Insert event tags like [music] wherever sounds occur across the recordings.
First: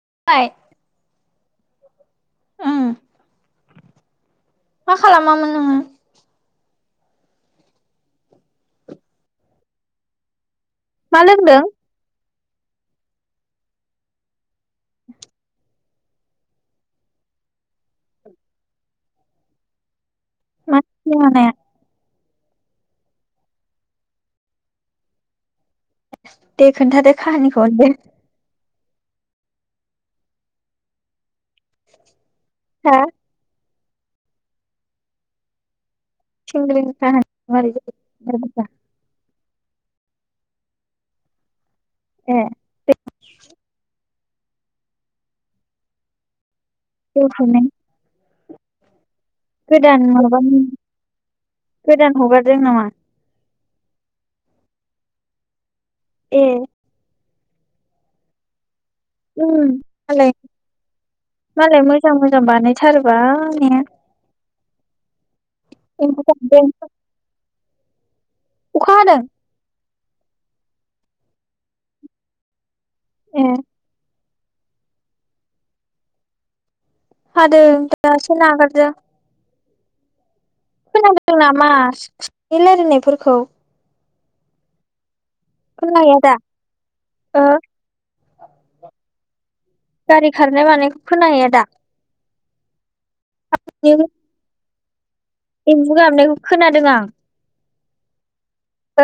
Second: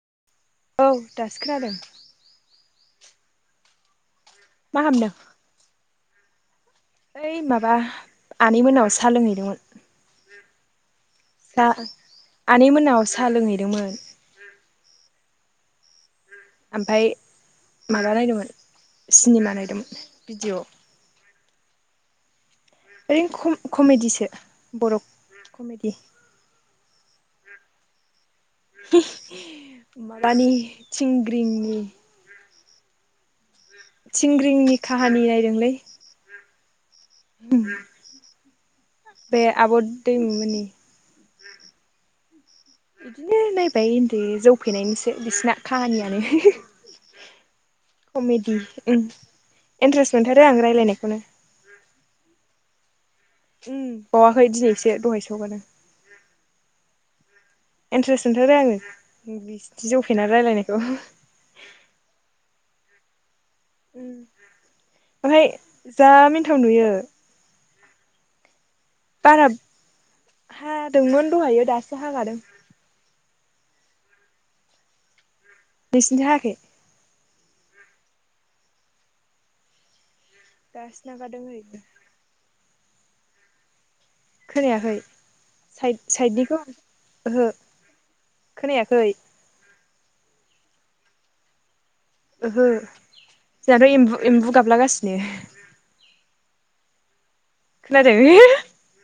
[inaudible] औ दासो खोनादों। उम मा खालामामोन नोङो? ओइ माबा आनै मोनायाव साहा लोंहैदोंमोन। मा लोंदों? सा आनै मोनायाव साहा लोंहैदोंमोन। ओमफ्राय माबा नायदोंमोन सिनेमा नायदोंमोन। भिडिअ मा सेनेमा नाया? ऐ कमेडिसो बर' कमेडि। दे खोनथादो खाहानिखौ आंनोबो? मानि सिंग्रिंनि। हा? थिंग्रिंनि काहानि नायदोंलै। थिंग्रिं खाहानिया मारैमोन खोनथादोब्रा। बे आब' दैमु मोननि। ए बिदिनो नाय बाय जौ फेनायनिसो बिसिना खाहानियानो। जौ फेनाय कमेडि ओम गोदान माबानि गोदान हगारदों नामा? उम बावाखै दिनैसो दहायसो हगारदों। ए इन्ट्रेस्ट मोनथारो आङो। उम बिदि जौफेना मालाय रायलायनायखौ मालाय मोजां मोजां बानाय थारबाय। ओम ओमफ्राय जा एम्फौ जादों मिन्थाव नुयो। अखा हादों बाराब हादोंमोन दहायो दासो हागादों। ए नोंसोरनिथिं हायाखै हादों‌ दासो नागारदो। दासो खोनादों नागारदों नामा ओरैनो रायनायफोरखौ खोनायाखै साइद खोनाहैया दा साइडनिखौ ओ ओहो खोनायाखै। गारि खारनाय मानायखौ खोनाहैयो दा ओहो। जानोेएमबु गाबलागासिनो एम्बु गाबनायखौ खोनादों आं। खोनादों ओ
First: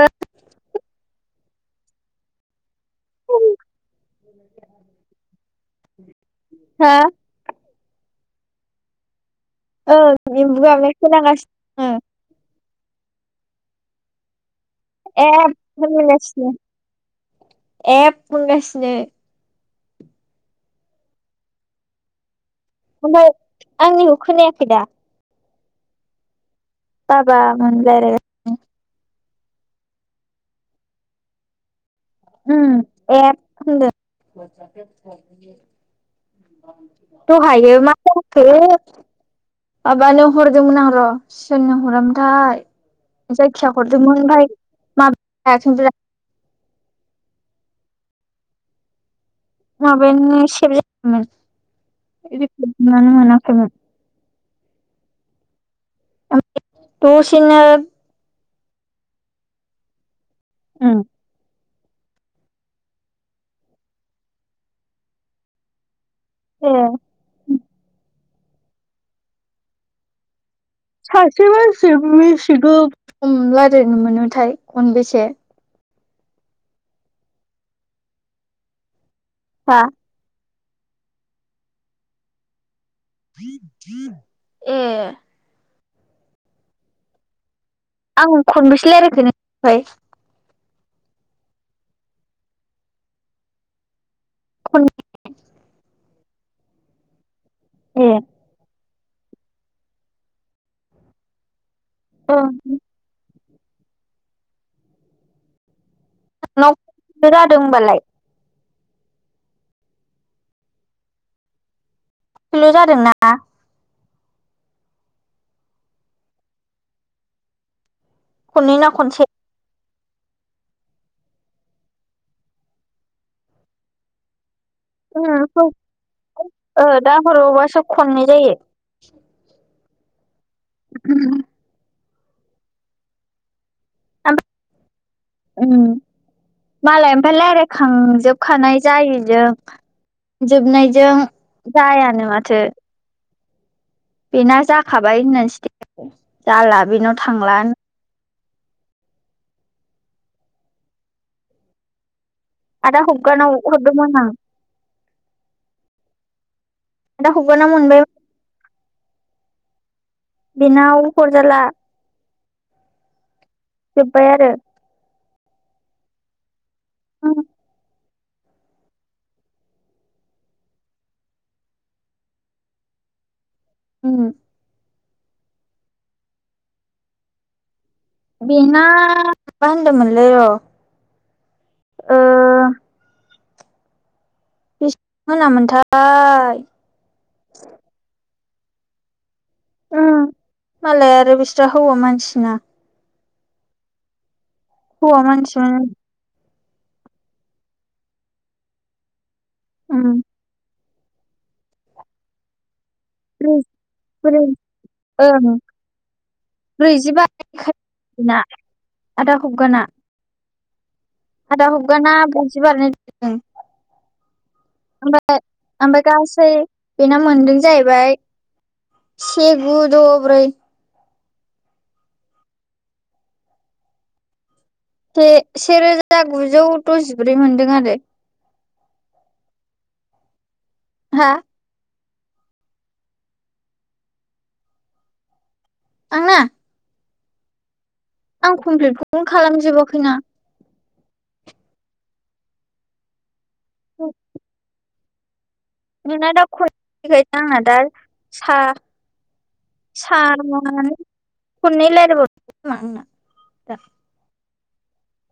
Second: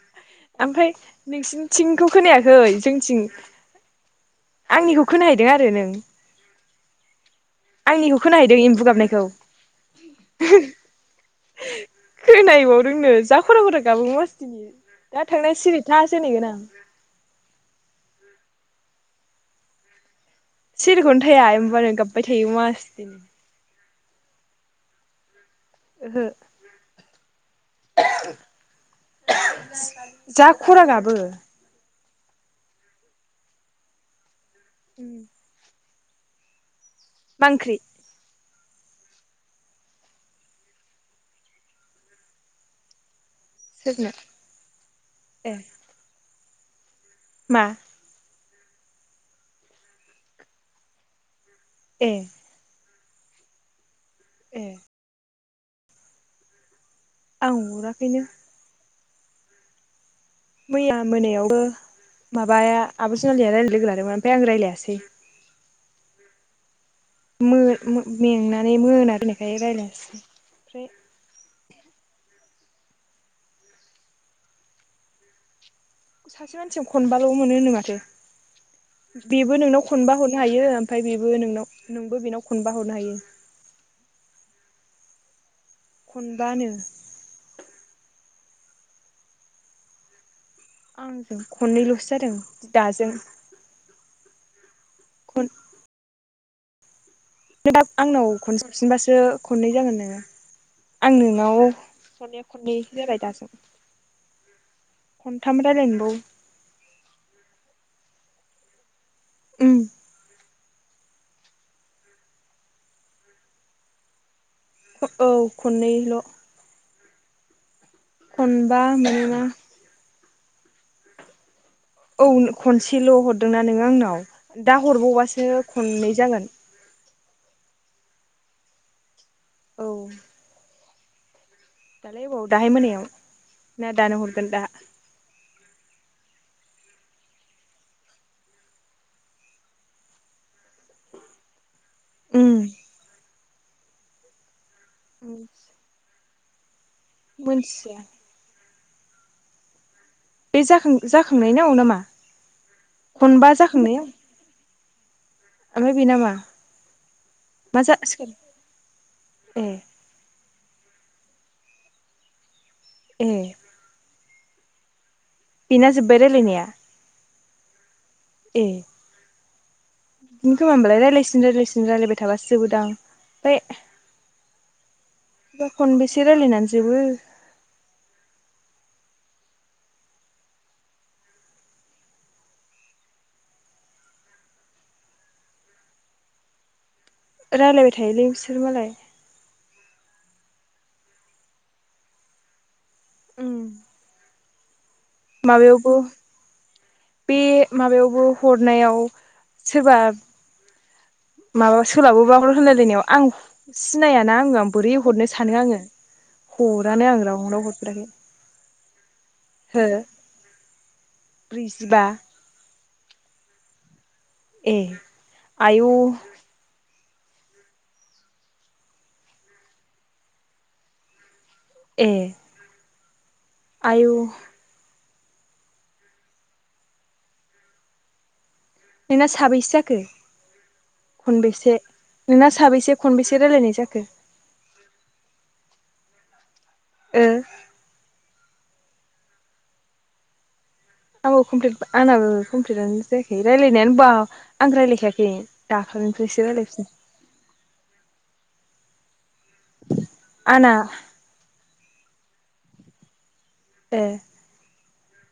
ओमफ्राय नोंसिनिथिंखौ खोनायाखै जों आंनिखौ खोनाय दो आरो नों हा आंनिखौ खोनाहैदों एम्फु गाबनायखौ ओ एम्बु गाबनाय खोनागासिनो रोंनो जा खर खर गाबो मासथिनि दा थांना एब‌ सिरि थासो होनहैगोन होनगासिनो आं एब होनगासिनो। नो सिरिखौनो थाया एमबुआनो गाबबाय थायो। यो मासथाइ ओमफ्राय आंनिखौ खोनायाखै दा ओहो बाबामोन राइलाय गासिनो जा खरागाबो एबहोनदों [inaudible] [unintelligible] दहायो मा [unintelligible] माबानो हरदोंमोन आं र' सोरनो हरामोनथाय! जायखिया सोरनो हरदोंमोन ओमफाय ए माबा मा? माबायानो सेब ए जायाखैमोन [unintelligible] मोनाखैमोन। ए दसेनो आं हराखैनो। उम मैया मोनायावबो माबाया आब' जुनालिया रायलाय लोगो लादोंमोन ओमफाय आं रायलायासै। ए मो-मो-मेंनानै मोना मोनाबोनायखाय रायलायासै। सासे मान सिजों बेसे गोगोम रायलायनो मोनोथाय, खनबेसे? सासे मानसियाव खनबाल' मोनोनो माथो। बेबो हा नोंनाव खनबा हरनो हायो ओमफाय बेबो नोंनाव नोंबो बेनाव खन [inaudible] ए खनबानो। खन-खनबेसे रायलायखो नों ओमफाय? आं खननैल'सो जादों दाजों। खनै खन नों दाबो ए आंनाव खनसे हरफिनबासो खननै जागोन नोङो, आं नोंनाव हरनाया ओं खननै जाबाय दाजों। खन्थाम रायलायनो नोंनाव जादों होनबालाय। उम खननैल' जादोंना? औ खननैल खननै खनबा ना खनसे नङा। औ खनसेल' हरदोंना नोङो आंनाव? दा हरबावबासो ओ खननै जागोन। दा हरावबासो खननै जायो। औ। [unintelligible] दालाय अबाव? दाहाय मोनायाव। ना दानो हरगोन दा? उम, मालाय ओमफ्राय रायलायखांजोबखानाय जायैजों जोबनायजों। जाया नो‌ उम माथो। बिना जाख खाबाय होननानैसो स्थेथास जाला बेनाव थांला होन मोनथिया बे जाखां-जाखांनायनाव ना मा? आदा खनबा हबगानाव जाखांनायाव? हरदोंमोन आं ओमफ्राय बे ना मा? आदा हबगानाव मोनबाय [unintelligible] जासिगोन ए। बिनाव हरजाला। ए। बाय आरो। बिना जोब्बाय रायलायनाया‌? उम। ए। बिदिनो खोमा होमबालाय रायज्लायसिन रायज्लायसिन रायलायबाय थाबासो जोबोदां? ओमफाय उम। बेबा खन बेसे रायलायनानै जोबो? बेना माबा होनदोंमोनलै र ओह। बेसिबां होनामोनथाय? रालायबाय थायोलै बिसो सोर मालाय उम मालाय आरो बिस्रा हौवा मानसिना। उम। हौवा मानसियानो। माबायावबो बे माबायावबो हरनायाव। उम सोरबाब माबा सोलाबोबा हर होनलायनायाव। आं ब्रैजि सिनायाना ब्रै आङो आं बोरै हरनो सानो ओं आङो हरानो आं ब्रैजिबा रावनाव हरफेराखै। ना आदा हबगाना हो? आदा ब्रैजिबा हबगाना ब्रैजि बारनाय द ओं। ए ओमफ्राय आयौ ओमफ्राय गासै। बेना मोनदों जाहैबाय से गु द ब्रै। ए। आयौ से सेरोजा गुजौ दजिब्रै मोनदों आरो। नोंना साबैसे जाखो हा खनबैसे नोंना साबैसे खनबेसे रायलायनाय जाखो आंना ओ आं कमप्लिटखौनो खालामजोबाखैना आंबो कमप्लिट आंनाबो कमप्लिटआनो जाया रायलायनायानो बा आं रायलायखायाखै ए नोंना दा [unintelligible] दा सा आंना [unintelligible] खन्नै रायलायबावदोंमोन खोमा आंना दा ए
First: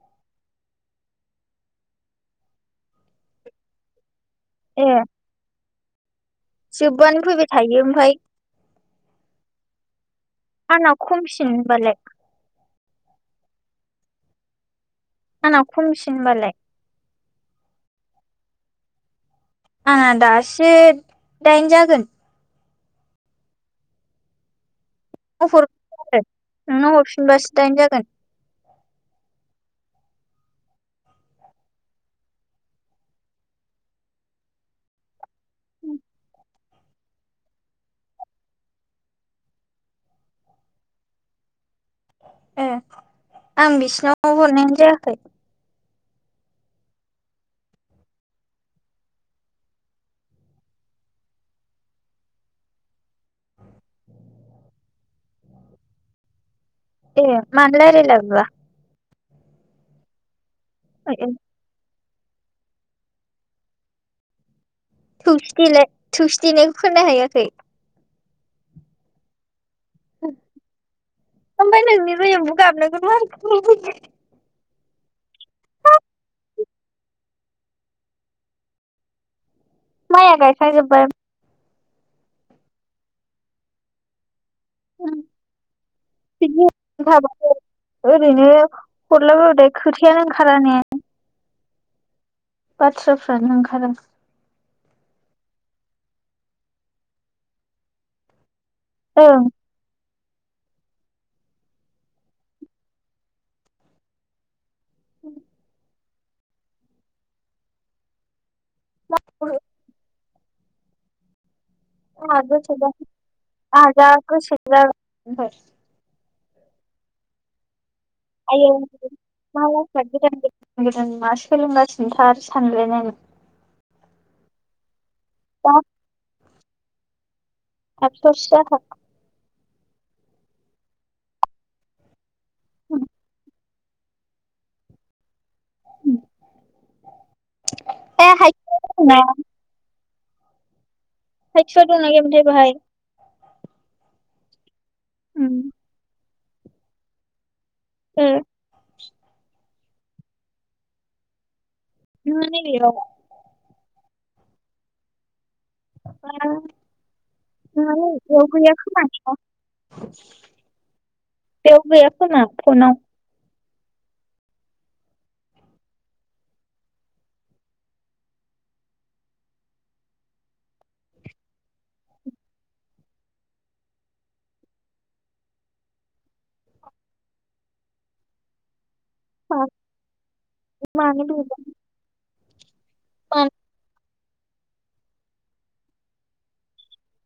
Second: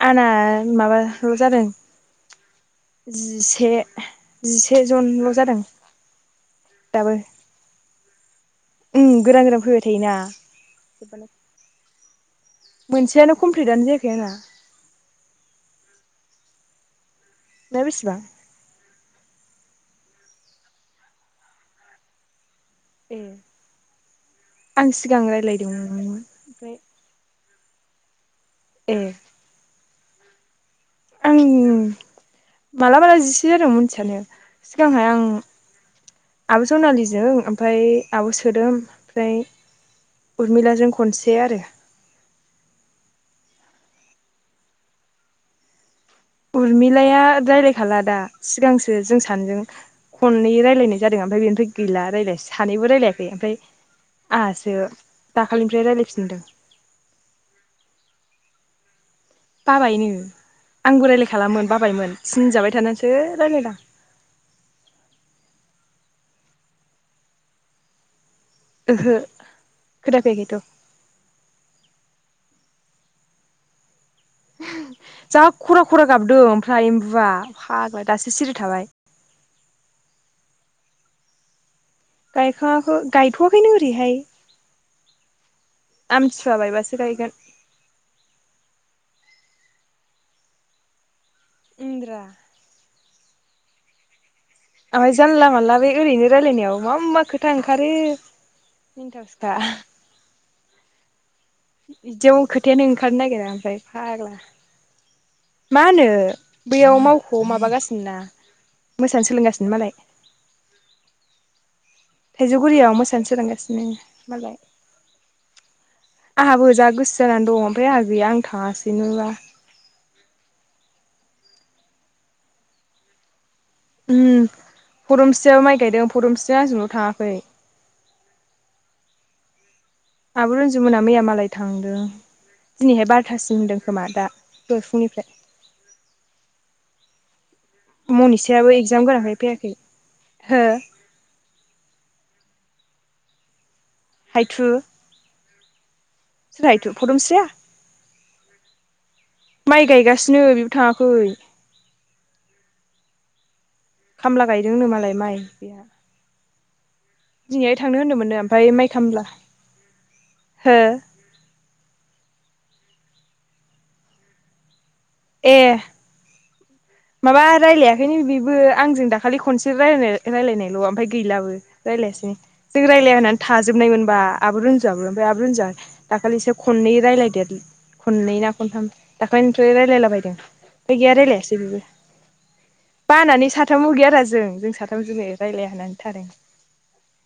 आंना माबाल जादों जिसे जिसे ए जनल जादों जोबबानो फैबायथायो ओमफाय ओम गोदान गोदान फैबाय थायोना आंना जोबबानो खमसिन ओमबालाय मोनसेयानो कमप्लिटआनो जायाखै आंना आंना खमसिन ओमबालाय नोंना बेसिबां आंना दासो दाइन जागोन ए आं सिगां हर रायलायदोंमोन मोन ओमफ्राय नोंनो हरफिनबासो दाइन जागोन ए आं मालामाला जिसे जादों मिथियानो सिगांहाय आं आब जनालिजों ओमफ्राय आब सोदोम ओमफ्राय उरमिलाजों खनसे आरो ए आं बिसिनाव हरनायानो जायाखै उरमिलाया रायलायखाला दा सिगांसो जों सानैजों खननै रायलायनाय जादों ओमफ्राय बेनिफ्राय गैला रायलाय सानैबो रायलायाखै ओमफ्राय आंहासो दाखालिनिफ्राय रायलायफिनदों ए मानो रायलायला बेबा बाबायनो आंबो रायलायखालामोन बाबायमोन थिन जाबाय थानासो रायलायदां [unintelligible] थुबसि देनायखौ खोना हैयाखै ओहो खोनाफैयाखैथ' ओमफाय नोंनि बै एम्बौ गाबनायखौनो मा बायदि खोना फैदों जा खरा खरा गाबदो ओमफ्राय एम्बुआ फाग्ला दासो सिरि थाबाय माइया गायखाय जोबबाय गायखाङाखो गायथवाखैनो ओरैहाय उम [inaudible] आमथिसुवा बायबासो गायगोन हरलाबो ओ नां खोथिया नां खारने इन्द्रा थ्राफ्रानो ओंखारा ओइ जानला मानला बे ओरैनो रायलायनायाव मा मा खोथा ओंखारो ओं मिनिथावसोखा बिदियाव खोथायानो ओंखारनो नागिरा ओमफ्राय फाग्ला [inaudible] मा नो बैयाव मावखौ माबागासिनो ना मोसानो सोलोंगासिनो मालाय थाइजौगुरियाव मोसानो सोलोंगासिनो [inaudible] मालाय ओमफाय आंहाबो जा गोसो जानानै दं। ओमफ्राय आंहा गैया आं आयो [unintelligible] थाङासैनोबा सोलोंगासिनोथार सानदों आरो उम फुरुमसियाव माइ गायदों फुरुमसि जों आाजोंल थाङाखै खाथियावसो जाखागोन आब रन्जुमोना मैया मालाय थांदों। दिनैहाय बारथासिम होनदों। खोमा दा दोहैफुंनिफ्राय ए मनिसायाबो हायथुआ एगजाम दंना गोनांखाय फैयाखै हो होयस दं ना गैया मोन थाय बहाय हायथु ओ सोरहायथु फदुमस्रिया उम माइ गायगासिनो बेबो थाङाखै [unintelligible] खामला गायदोंनो मालाय माइ बेहा [inaudible] दिनैहाय [unintelligible] थांनो होनदोंमोननो बेयाव ओमफ्राय माइ खामला हो गैया खोमा फनाव ए माबा रायलायाखैनो बिबो आंजों दाखालि खनसे रायलाय-रायलायनायल ओमफ्राय गैलाबो रायज्लायासै जों रायज्लाया होननानै थाजोबनायमोनबा आबो रुजुआबो ओमफ्राय आबो रुजुआ दाखालिसो खनै रायज्लायदेर खननै ना खनथाम मानो दाख्लैनिफ्राय रायलायला बायदों ओमफाय गैया मानो बेबा रायलायासै बेबो मानो बानानै साथाम मु गैया रा जि जों जों साथाम जोनि रायलाया होननानै थादों।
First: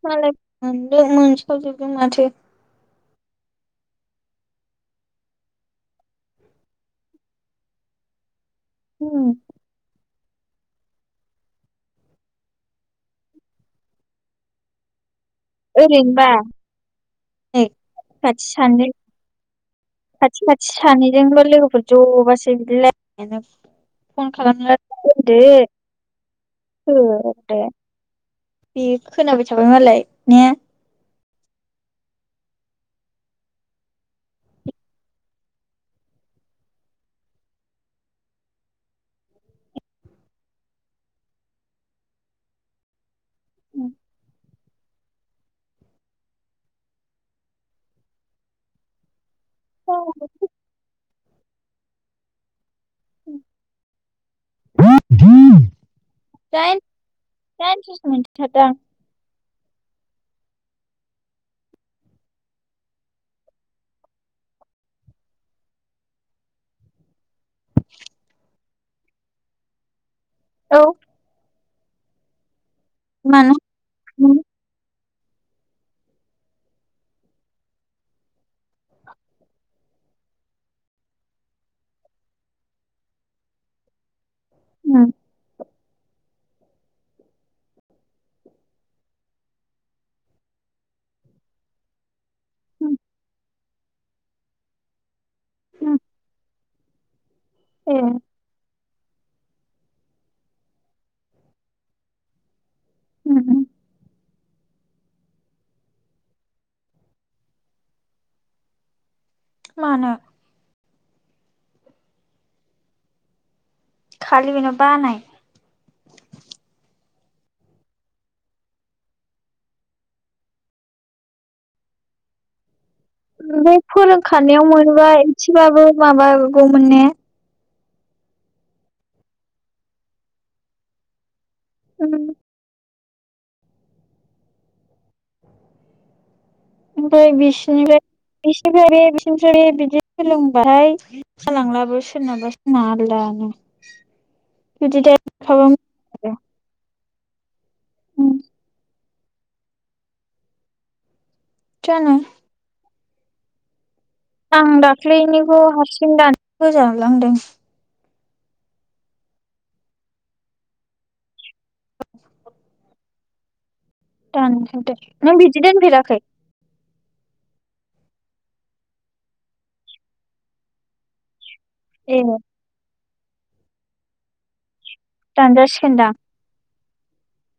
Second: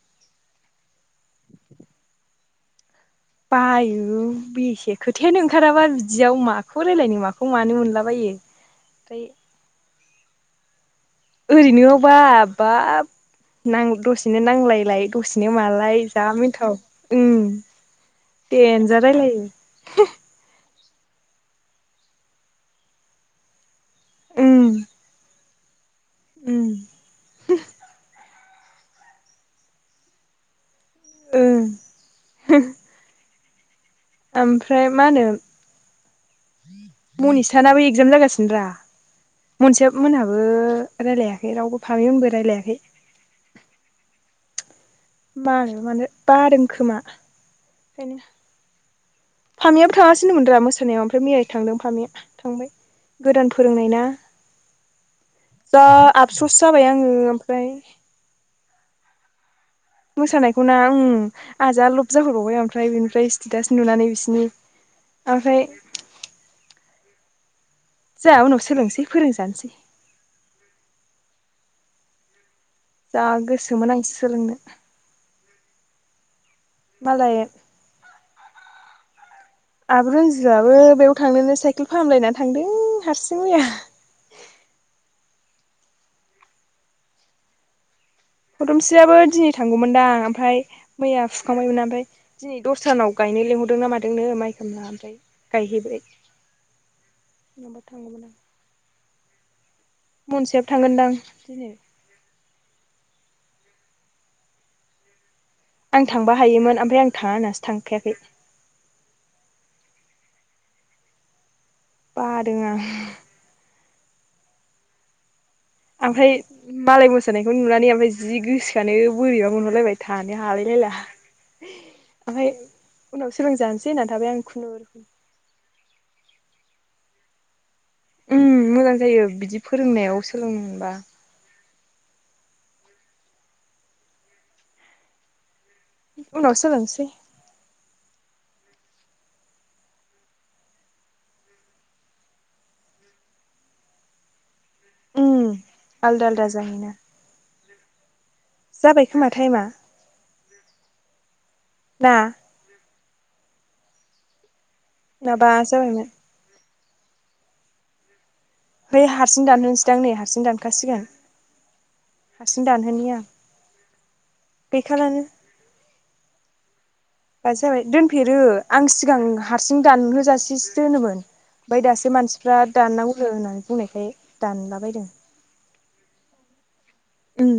मालाय मोनदों मोनसावजुबदों माथो। बायो बेसे खोथायानो ओंखाराबा बिदियाव माखौ रायलायनो माखौ मानो मोनलाबायो। ओमफ्राय उम ओरैनोआवबा बाब नां दसेनो नांलायलाय दसेनो मालाय ओरैनोबा जा मिनथाव उम नै खाथि सानै देनजार रायलायो। खाथि खाथि सानैजोंनो लोगोफोर जबासो बिदि राय फन उम खालामनाया लायदो उम होदो। बे खोनाबाय थाबाय मालाय ने। ओ हो। ओमफ्राय मा होनो मनिसानाबो इगजाम जागासिनो दा मनिसा मोनहाबो रायलायाखै रावबो फामेमोनबो रायलायाखै मालायबा मानो बादों खोमा ओखायनो फामियाबो दाइन थाङासिनोमोनदा मोसानायाव ओमफाय मैयानो थांदों फामिया थांबाय गोदान फोरोंनाय ना जा आपसस जाबाय आङो ओमफ्राय दाइनथासो मोनथारदां मोसानायखौ ना ओम आहा जा लब जाहरबावबाय ओमफ्राय बिनिफ्राय स्टेटास नुनानै बिसिनि ओमफ्राय जाहा उनाव सोलोंसै फोरोंजानोसै औ जा मानो गोसोमोन आं सोलोंनो मालाय आब' रनजुआबो बेयाव थांनोनो साइकेल फाहामलायना थांदों हारसिं मैया [unintelligible] फदमस्रियाबो दिनै थांगौमोनदां आमफ्राय मैया फुखांबायमोन आमफ्राय दिनै दस्रानाव गायनो लिंहरदोंना मादोंनो माइ खामला ओमफ्राय गायहैबाय नोंबा ए थांगौमोन आं ‌ मनिसायाबो थांगोनदां दिनै आं थांबा हायोमोन आमफाय आं थाङा होननासो थांफायाखै मानो? बादों आं। खालि बेनाव बानाय। ओमफ्राय मालाय मोसानायखौ नुनानै ओमफाय जि गोसोखानो बोरैबा मोनहरलायबाय थानो हालायलायला ओमफाय ओमफाय फोरोंखानायाव मोनोबा इसेबाबो माबागौमोन ने। ओम मोजां जायो बिदि फोरोंनायाव सोलोंनो मोनबा। उम उनाव सोलोंसै ओमफाय बिसिनिफाय बिसिनिफ्राय बे बिसिनिफ्राय बे बिदि सोलोंबाय जालांलाबो सोरनाबा सोरना आलदानो बिदि दे उम आलदा आलदा जाहैयोना। उम जाबाय खोमा टाइमा। ना जानो। आं माबा दाख्लैनिखौ जाबायमोन हारसिं दान फोजाबलांदों। है हारसिं दानहोनोसैदांं नै हारसिं दानखासिगोन। हारसिनो दान होनिया दानहरदो नों बिदि दोन फेराखै? बा जाबाय दोनफेरो आं सिगां हारसिं दानहोजासेसो दोनोमोन। ओमफाय दासो ए मानसिफ्रा दाननांगौ नो होननानै बुंनायखाय दानलाबायदों। दानजा सिगोन‌ दां। उम।